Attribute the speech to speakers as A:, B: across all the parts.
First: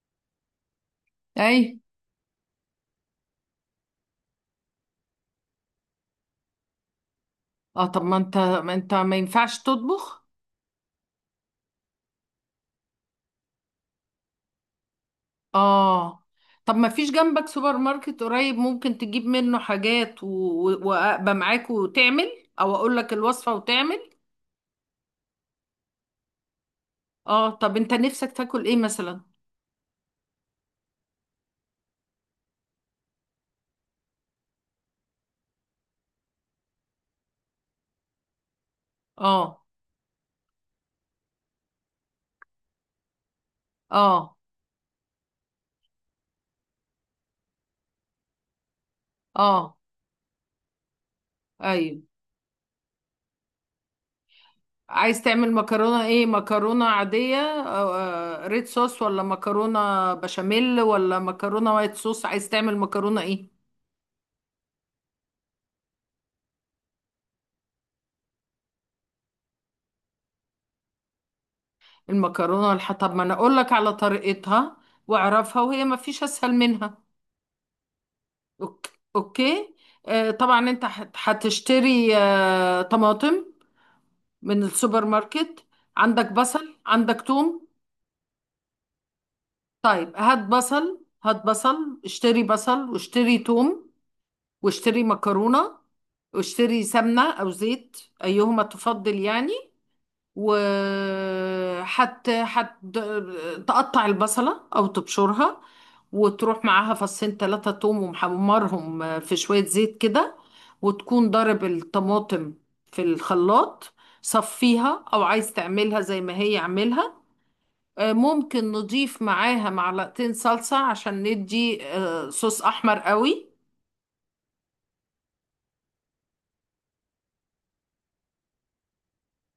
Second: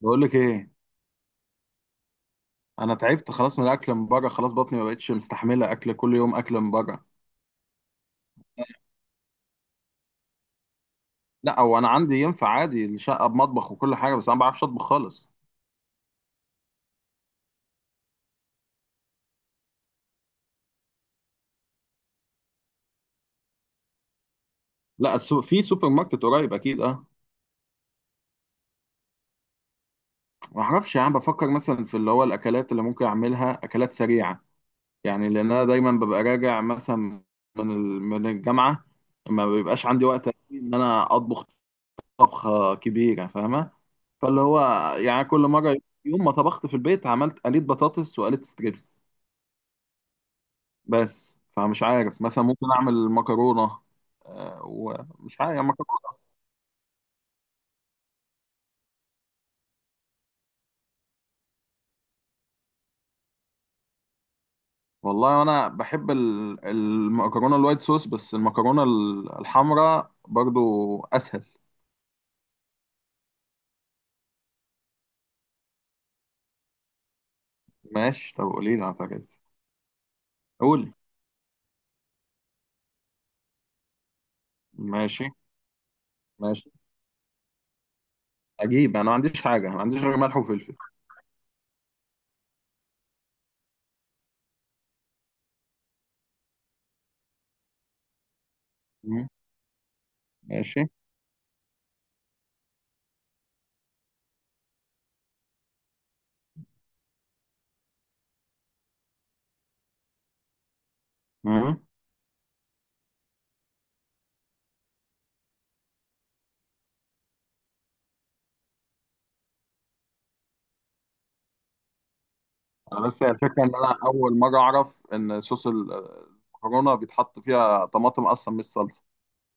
A: بقول لك ايه؟
B: اي.
A: انا تعبت خلاص من الاكل من بره، خلاص بطني ما بقتش مستحمله اكل كل يوم، اكل من بره.
B: اه، طب ما انت ما ينفعش تطبخ.
A: لا، هو انا عندي ينفع عادي، الشقه بمطبخ وكل حاجه، بس انا ما بعرفش اطبخ خالص.
B: اه، طب ما فيش جنبك سوبر ماركت قريب؟ ممكن تجيب منه حاجات وابقى معاك وتعمل، او اقول لك الوصفة وتعمل.
A: لا في سوبر ماركت قريب اكيد. اه.
B: اه، طب انت نفسك تاكل ايه مثلا؟
A: ما اعرفش، يعني بفكر مثلا في اللي هو الاكلات اللي ممكن اعملها اكلات سريعه، يعني لان انا دايما ببقى راجع مثلا من من الجامعه، ما
B: اه
A: بيبقاش عندي وقت ان انا اطبخ طبخه كبيره، فاهمه؟
B: اه
A: فاللي هو يعني كل مره، يوم ما طبخت في البيت عملت قليت بطاطس وقليت ستريبس.
B: اه،
A: بس فمش
B: ايوه.
A: عارف، مثلا ممكن اعمل مكرونه.
B: عايز
A: ومش عارف
B: تعمل
A: يعني
B: مكرونة
A: مكرونه.
B: ايه؟ مكرونة عادية أو ريد صوص، ولا مكرونة بشاميل، ولا مكرونة وايت صوص؟ عايز تعمل مكرونة ايه؟
A: والله انا بحب المكرونه الوايت صوص، بس المكرونه الحمراء برضو اسهل.
B: المكرونة والح، طب ما انا اقول لك على طريقتها واعرفها، وهي ما فيش اسهل منها.
A: ماشي، طب قولي لي،
B: اوكي،
A: اعتقد.
B: اوكي. طبعا انت
A: قولي.
B: هتشتري طماطم من السوبر
A: ماشي
B: ماركت، عندك
A: ماشي.
B: بصل، عندك توم.
A: اجيب؟ انا ما عنديش حاجه، أنا ما عنديش
B: طيب،
A: غير ملح
B: هات
A: وفلفل.
B: بصل، هات بصل، اشتري بصل، واشتري توم، واشتري مكرونة، واشتري سمنة او زيت، ايهما تفضل
A: مم.
B: يعني.
A: ماشي.
B: وحت حت تقطع البصلة أو تبشرها، وتروح معاها فصين تلاتة توم ومحمرهم في شوية زيت كده، وتكون ضارب
A: مم.
B: الطماطم في الخلاط. صفيها أو عايز تعملها زي ما هي اعملها. ممكن نضيف معاها معلقتين صلصة عشان ندي صوص أحمر
A: انا بس هي
B: قوي.
A: الفكره ان انا اول مره اعرف ان صوص المكرونه بيتحط فيها طماطم اصلا، مش صلصه.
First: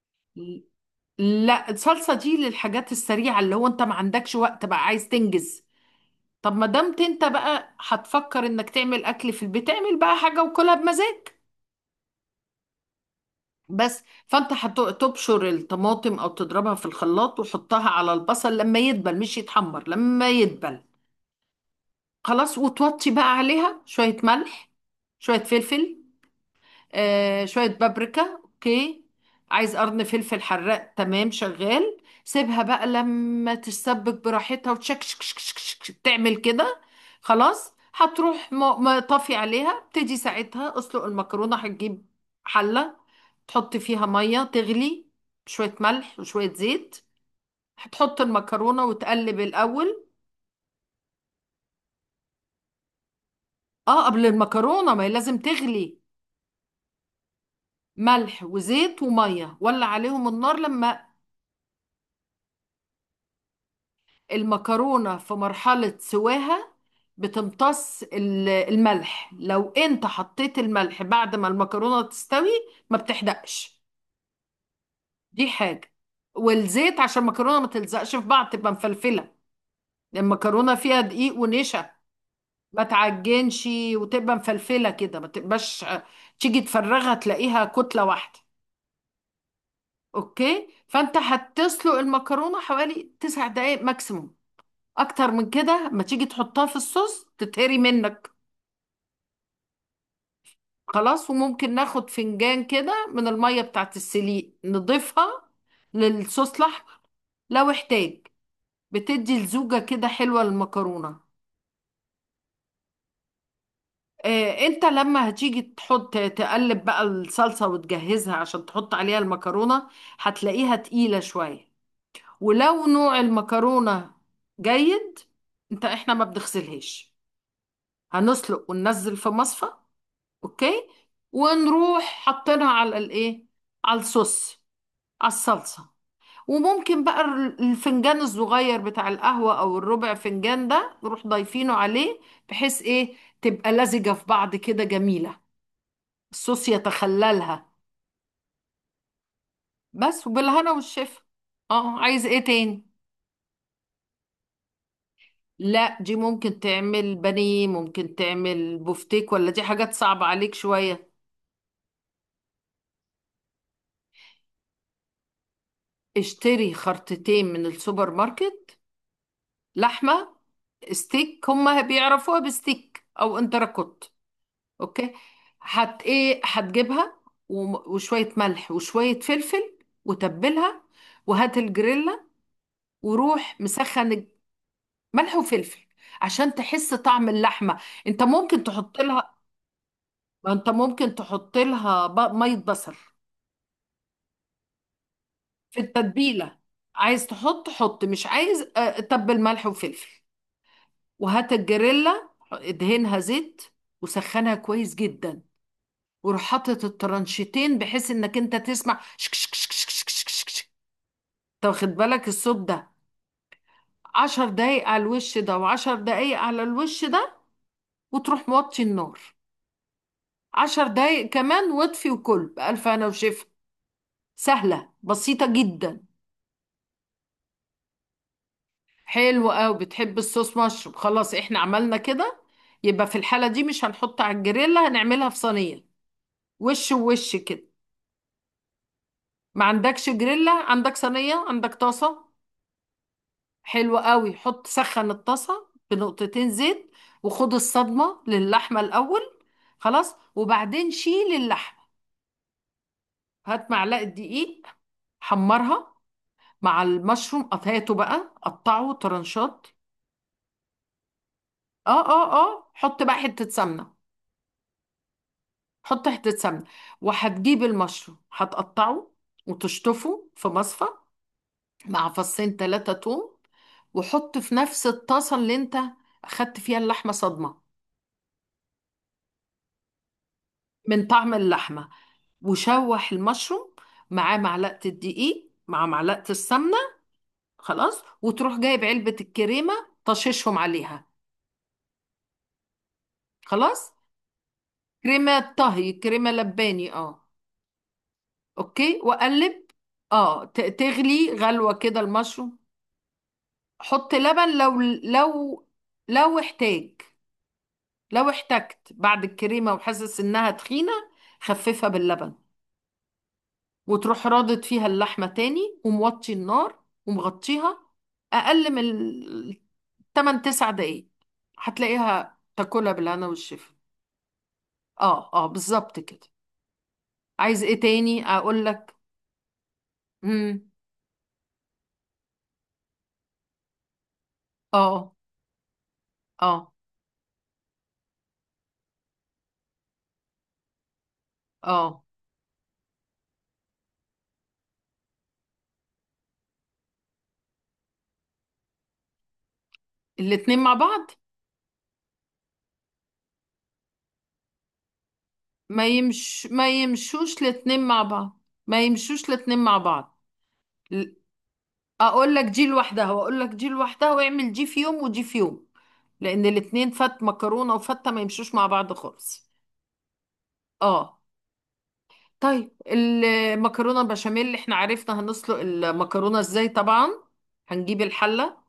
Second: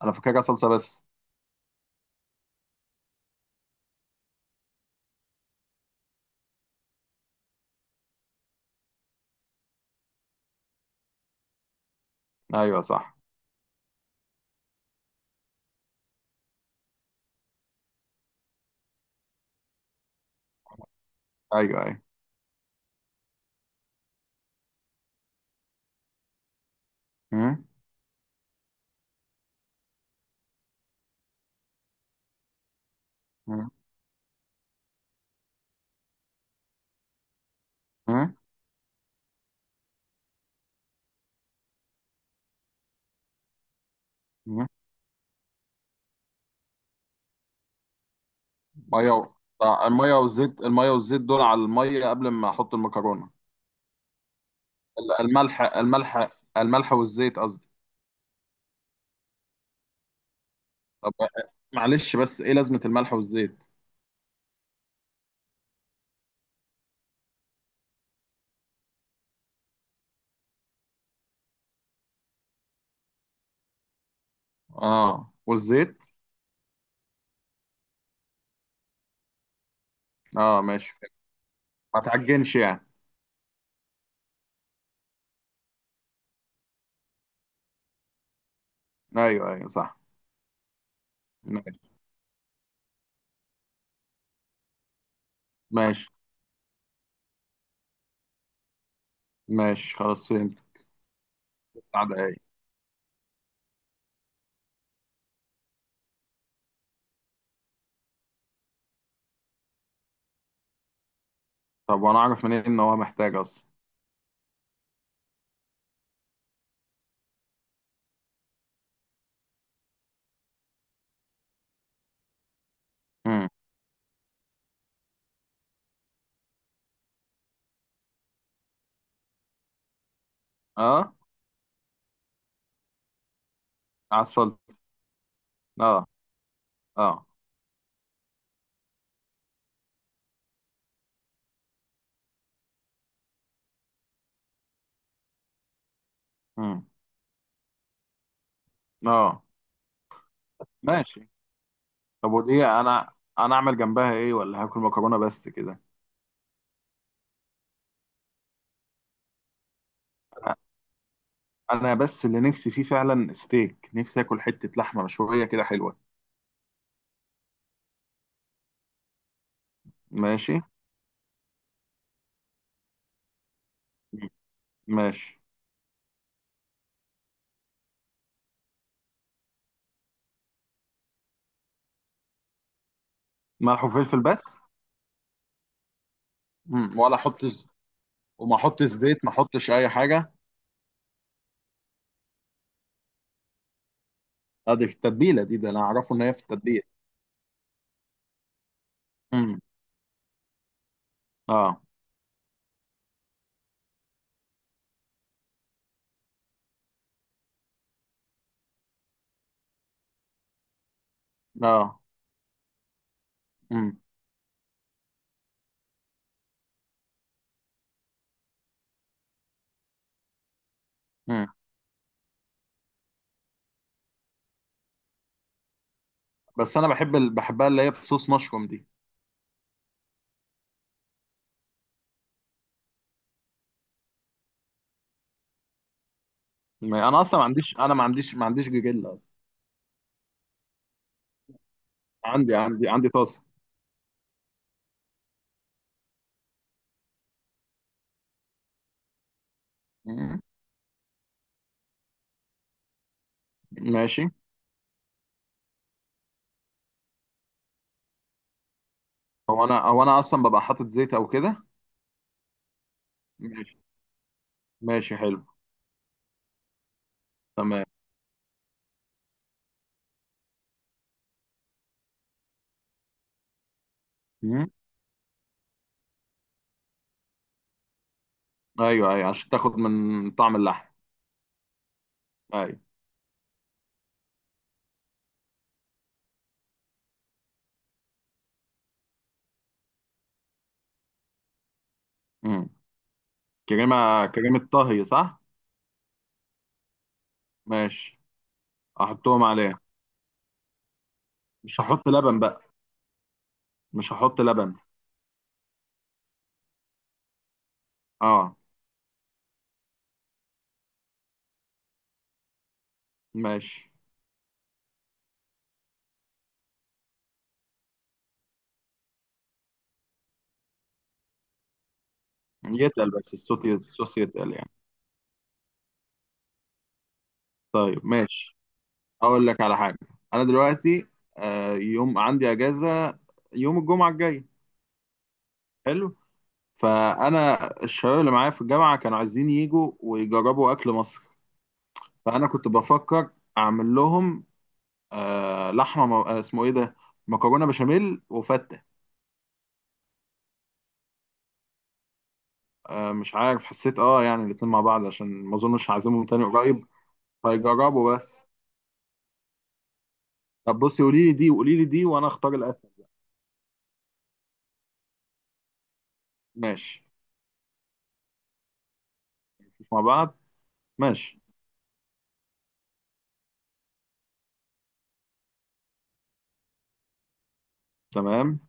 A: انا فاكرها صلصه بس.
B: لا، الصلصة دي للحاجات السريعة، اللي هو انت ما عندكش وقت، بقى عايز تنجز. طب ما دمت انت بقى هتفكر انك تعمل اكل في البيت، اعمل بقى حاجه وكلها بمزاج.
A: ايوه صح.
B: بس، فانت هتبشر الطماطم او تضربها في الخلاط، وحطها على البصل لما يدبل، مش يتحمر، لما يدبل.
A: ايوه ايوه.
B: خلاص، وتوطي بقى عليها شويه ملح، شويه فلفل، آه شوية بابريكا. اوكي. عايز قرن فلفل حراق؟ تمام، شغال. سيبها بقى لما
A: مم.
B: تتسبك براحتها، وتشك شك شك شك شك، تعمل كده. خلاص،
A: مم.
B: هتروح طافي عليها. ابتدي ساعتها اسلق المكرونة. هتجيب حلة، تحط فيها مية
A: مم.
B: تغلي، شوية ملح وشوية زيت، هتحط المكرونة
A: ميه و...
B: وتقلب الأول.
A: الميه والزيت، الميه والزيت دول على الميه قبل ما احط المكرونه؟
B: اه، قبل المكرونة، ما هي لازم تغلي.
A: الملح، الملح والزيت قصدي.
B: ملح وزيت ومية، ولع عليهم النار. لما
A: طب، معلش، بس ايه لازمه الملح والزيت؟
B: المكرونة في مرحلة سواها، بتمتص الملح. لو انت حطيت الملح بعد ما المكرونة تستوي ما بتحدقش،
A: اه،
B: دي حاجة.
A: والزيت.
B: والزيت عشان المكرونة ما تلزقش في بعض، تبقى مفلفلة، لأن
A: اه
B: المكرونة
A: ماشي.
B: فيها دقيق ونشا.
A: ما تعجنش
B: ما
A: يعني.
B: تعجنش، وتبقى مفلفلة كده، ما تبقاش تيجي تفرغها تلاقيها كتلة واحدة.
A: ايوه ايوه صح.
B: اوكي، فانت هتسلق
A: ماشي.
B: المكرونة حوالي 9 دقايق ماكسيموم. اكتر من كده، ما
A: ماشي
B: تيجي تحطها في الصوص تتهري منك.
A: ماشي، خلاص فهمت.
B: خلاص، وممكن
A: بتاع
B: ناخد
A: ده ايه؟
B: فنجان كده من المية بتاعت السليق نضيفها للصوص الأحمر لو احتاج، بتدي لزوجة كده حلوة للمكرونة.
A: طب وانا اعرف منين ان هو محتاج اصلا؟
B: اه، انت لما هتيجي تحط تقلب بقى الصلصة وتجهزها عشان تحط عليها المكرونة، هتلاقيها تقيلة شوية، ولو نوع
A: مم.
B: المكرونة جيد. انت، احنا ما بنغسلهاش. هنسلق وننزل في مصفى. اوكي.
A: اه
B: ونروح حاطينها على الايه، على
A: عسل.
B: الصوص، على الصلصة.
A: اه.
B: وممكن بقى
A: اه.
B: الفنجان الصغير بتاع القهوة أو الربع فنجان ده نروح ضايفينه عليه، بحيث إيه، تبقى لزجة في بعض كده، جميلة، الصوص
A: مم.
B: يتخللها.
A: اه.
B: بس، وبالهنا والشفا.
A: ماشي.
B: اه، عايز
A: طب،
B: ايه
A: ودي
B: تاني؟
A: انا انا اعمل جنبها ايه؟ ولا هاكل مكرونه بس كده؟
B: لا، دي ممكن تعمل بانيه، ممكن تعمل بفتيك، ولا دي حاجات صعبة عليك شوية؟
A: انا بس اللي نفسي فيه فعلا ستيك، نفسي اكل حته لحمه مشويه كده حلوه.
B: اشتري خرطتين من السوبر ماركت لحمة
A: ماشي.
B: ستيك، هما بيعرفوها بستيك أو انتركوت. اوكي.
A: ماشي.
B: هت ايه هتجيبها، وشوية ملح وشوية فلفل، وتبلها، وهات الجريلا، وروح
A: ملح
B: مسخن
A: وفلفل
B: الج-.
A: بس؟
B: ملح وفلفل، عشان تحس
A: مم.
B: طعم اللحمة. انت
A: وما
B: ممكن
A: احطش
B: تحط
A: زيت؟ ما
B: لها.
A: احطش اي حاجه؟
B: ما انت ممكن تحط لها مية بصل
A: ادي في التتبيله دي، ده
B: في
A: انا اعرفه ان هي في
B: التتبيلة.
A: التتبيله.
B: عايز تحط حط، مش عايز تبل
A: امم.
B: ملح وفلفل. وهات
A: اه.
B: الجريلا، ادهنها زيت، وسخنها كويس جدا، وروح حاطط الترانشيتين، بحيث انك انت تسمع شك شك شك شك شك شك شك شك. طب خد
A: اه.
B: بالك الصوت ده.
A: امم.
B: عشر دقايق على الوش ده، وعشر دقايق على الوش ده، وتروح موطي النار، 10 دقايق
A: امم.
B: كمان، واطفي، وكل بألف هنا وشفا. سهلة، بسيطة جدا.
A: بس انا بحبها اللي هي بصوص مشروم دي.
B: حلو قوي، بتحب الصوص مشروب؟ خلاص، احنا عملنا كده، يبقى في الحالة دي مش هنحط على الجريلا، هنعملها في صينية، وش
A: انا
B: ووش
A: اصلا ما
B: كده.
A: عنديش، انا ما عنديش جيجيلا اصلا.
B: ما عندكش جريلا؟ عندك صينية، عندك طاسة.
A: عندي طاسه.
B: حلو قوي، حط سخن الطاسة بنقطتين زيت، وخد الصدمة للحمة الأول. خلاص،
A: مم.
B: وبعدين شيل اللحمة. هات معلقة
A: ماشي.
B: دقيق، حمرها مع المشروم، قطعته بقى قطعه طرنشات.
A: هو انا اصلا ببقى حاطط زيت او كده؟
B: اه حط بقى حتة
A: ماشي.
B: سمنة.
A: ماشي حلو.
B: حط حتة سمنة، وهتجيب
A: تمام.
B: المشروم هتقطعه، وتشطفه في مصفى، مع فصين تلاتة توم، وحط في نفس الطاسة اللي انت أخدت فيها اللحمة صدمة،
A: ايوه ايوه عشان تاخد من طعم اللحم.
B: من طعم اللحمة.
A: ايوه.
B: وشوح المشروم معاه معلقة الدقيق مع معلقة السمنة. خلاص، وتروح جايب علبة الكريمة، طششهم عليها.
A: امم.
B: خلاص.
A: كريمه كريمه طهي صح؟
B: كريمة طهي، كريمة لباني، اه.
A: ماشي.
B: اوكي،
A: احطهم
B: وقلب.
A: عليه؟
B: اه، تغلي غلوة
A: مش
B: كده
A: هحط لبن
B: المشروم.
A: بقى.
B: حط
A: مش هحط
B: لبن،
A: لبن.
B: لو احتاج، لو
A: اه.
B: احتجت بعد الكريمة وحاسس انها تخينة، خففها باللبن.
A: ماشي.
B: وتروح رادد فيها اللحمة تاني، وموطي النار، ومغطيها. أقل من 8 9 دقايق، هتلاقيها تاكلها
A: يتقل
B: بالهنا
A: بس
B: والشفا.
A: الصوص يتقل يعني؟
B: اه اه، بالظبط كده. عايز ايه
A: طيب
B: تاني
A: ماشي.
B: اقول لك؟
A: اقول لك على حاجه. انا
B: امم.
A: دلوقتي يوم عندي اجازه، يوم الجمعه الجاي.
B: اه
A: حلو.
B: اه
A: فانا الشباب اللي معايا في الجامعه كانوا عايزين يجوا ويجربوا اكل مصر،
B: اه،
A: فانا كنت بفكر اعمل لهم اسمه ايه ده، مكرونه بشاميل وفته.
B: الاتنين مع بعض؟
A: مش عارف، حسيت يعني الاتنين مع بعض عشان ما اظنش هعزمهم تاني
B: ما
A: قريب،
B: يمشوش الاتنين مع
A: هيجربوا
B: بعض.
A: بس.
B: ما يمشوش الاتنين مع بعض.
A: طب بصي،
B: ل-،
A: قولي لي دي وقولي لي دي وانا
B: اقول لك
A: اختار
B: دي
A: الاسهل.
B: لوحدها واقول لك دي لوحدها، واعمل دي في يوم ودي في يوم، لان الاتنين،
A: ماشي.
B: فت، مكرونة وفتة، ما يمشوش مع بعض خالص.
A: مش مع بعض.
B: اه.
A: ماشي.
B: طيب، المكرونه بشاميل، اللي احنا عرفنا هنسلق المكرونه ازاي طبعا، هنجيب الحله.
A: تمام.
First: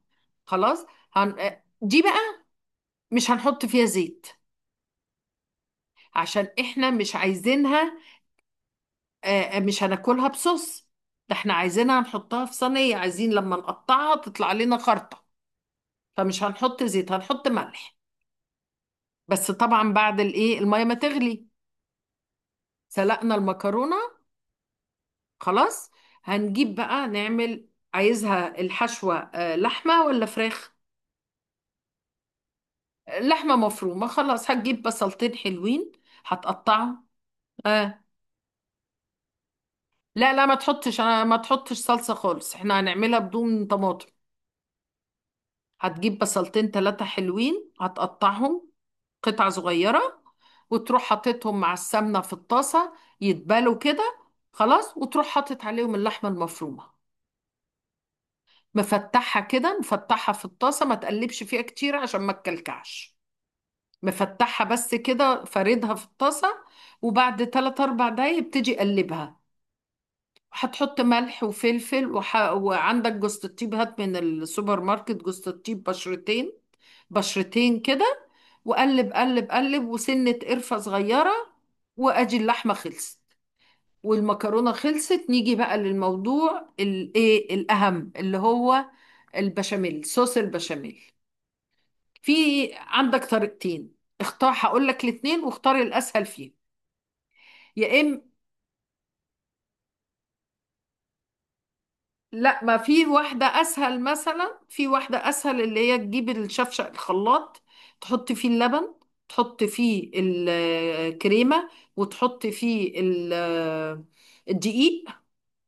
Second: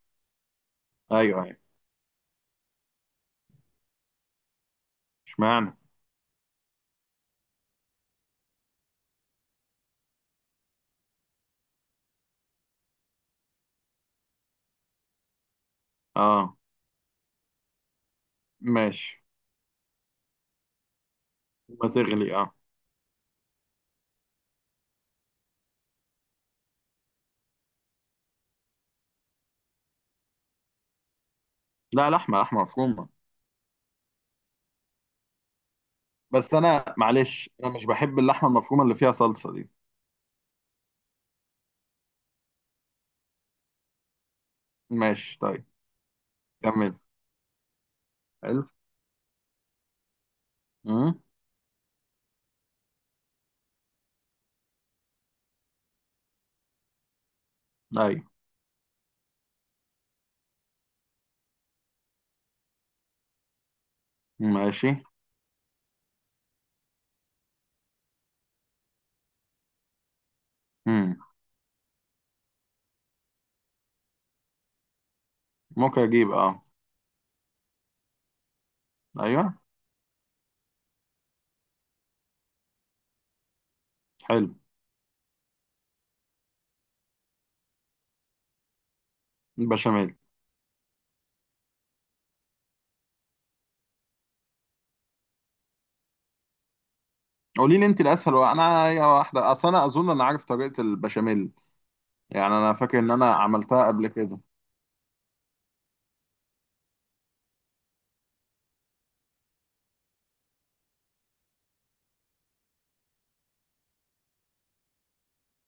B: خلاص. هن...
A: ايوه ايوه.
B: آه، دي بقى مش هنحط فيها زيت،
A: اشمعنى؟
B: عشان احنا مش عايزينها، آه، مش هناكلها بصوص. ده احنا عايزينها نحطها في صينيه، عايزين لما نقطعها تطلع لنا خرطه. فمش
A: اه.
B: هنحط زيت، هنحط ملح.
A: ماشي.
B: بس طبعا بعد الايه، الميه ما تغلي،
A: ما تغلي، اه.
B: سلقنا المكرونه، خلاص. هنجيب بقى نعمل. عايزها الحشوة لحمة ولا فراخ؟
A: لا لحمه، لحمه مفرومه.
B: لحمة مفرومة. خلاص، هتجيب بصلتين حلوين،
A: بس انا
B: هتقطعهم.
A: معلش، انا مش
B: آه.
A: بحب اللحمه المفرومه اللي فيها صلصه دي.
B: لا لا، ما تحطش، انا ما تحطش صلصة خالص، احنا هنعملها بدون طماطم.
A: ماشي طيب.
B: هتجيب بصلتين
A: كمل.
B: ثلاثة حلوين،
A: حلو.
B: هتقطعهم قطع صغيرة، وتروح
A: امم.
B: حاططهم مع السمنة في الطاسة، يتبالوا كده. خلاص، وتروح حاطط عليهم اللحمة المفرومة،
A: ايوه.
B: مفتحها كده، مفتحها في الطاسة، ما تقلبش فيها كتير عشان ما تكلكعش، مفتحها
A: ماشي.
B: بس كده، فاردها في الطاسة. وبعد 3 4 دقايق ابتدي قلبها. هتحط
A: امم،
B: ملح وفلفل وح..., وعندك جوزة الطيب، هات من السوبر ماركت جوزة الطيب
A: ممكن اجيب
B: بشرتين،
A: اه.
B: بشرتين كده. وقلب قلب
A: ايوه.
B: قلب، وسنة قرفة صغيرة. وادي اللحمة خلصت
A: حلو.
B: والمكرونة خلصت. نيجي بقى للموضوع الايه، الأهم، اللي هو البشاميل،
A: البشاميل.
B: صوص البشاميل. في عندك طريقتين، اختار. هقول لك الاتنين واختار الأسهل فيهم.
A: قولي لي
B: يا
A: انت
B: إما
A: الاسهل، وانا يا واحده اصل انا اظن انا عارف طريقه البشاميل، يعني
B: لا،
A: انا
B: ما
A: فاكر
B: في،
A: ان انا
B: واحدة
A: عملتها
B: أسهل
A: قبل كده.
B: مثلا، في واحدة أسهل، اللي هي تجيب الشفشق الخلاط، تحط فيه اللبن، تحط فيه الكريمة، وتحط فيه الدقيق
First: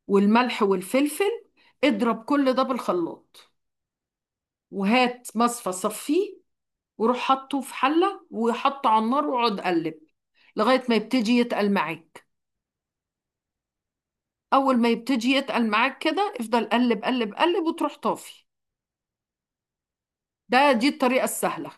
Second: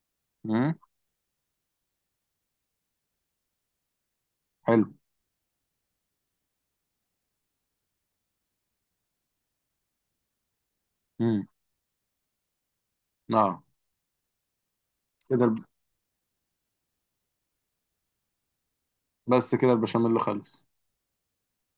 B: والملح
A: امم.
B: والفلفل، اضرب كل ده بالخلاط،
A: حلو.
B: وهات مصفى صفيه، وروح حطه في حلة، وحطه على النار، واقعد قلب لغاية ما يبتدي
A: امم.
B: يتقل معاك.
A: اه.
B: أول ما يبتدي
A: كده الب-
B: يتقل معاك كده، افضل قلب قلب قلب، وتروح طافي.
A: بس كده البشاميل خلص.
B: ده دي الطريقة السهلة.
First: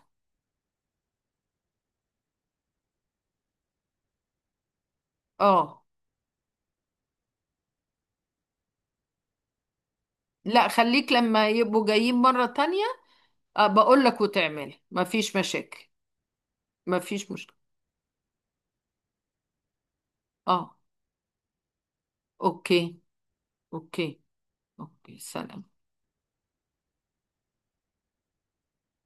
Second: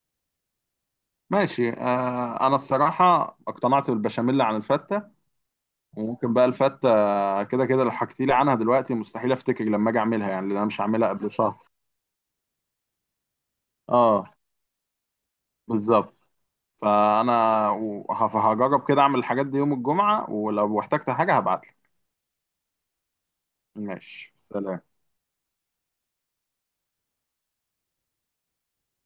A: ماشي، انا الصراحه اقتنعت بالبشاميل عن الفته.
B: اه.
A: وممكن بقى الفته كده كده لو حكيتي لي عنها دلوقتي مستحيل افتكر لما اجي اعملها، يعني لأن انا
B: لا،
A: مش هعملها
B: خليك
A: قبل
B: لما
A: شهر.
B: يبقوا جايين مرة تانية، بقول لك
A: اه.
B: وتعمل، مفيش مشاكل.
A: بالظبط.
B: مفيش مشكلة.
A: فانا هجرب كده اعمل الحاجات دي يوم الجمعه،
B: اه.
A: ولو احتجت حاجه هبعت.
B: اوكي، اوكي،
A: ماشي سلام.
B: اوكي. سلام.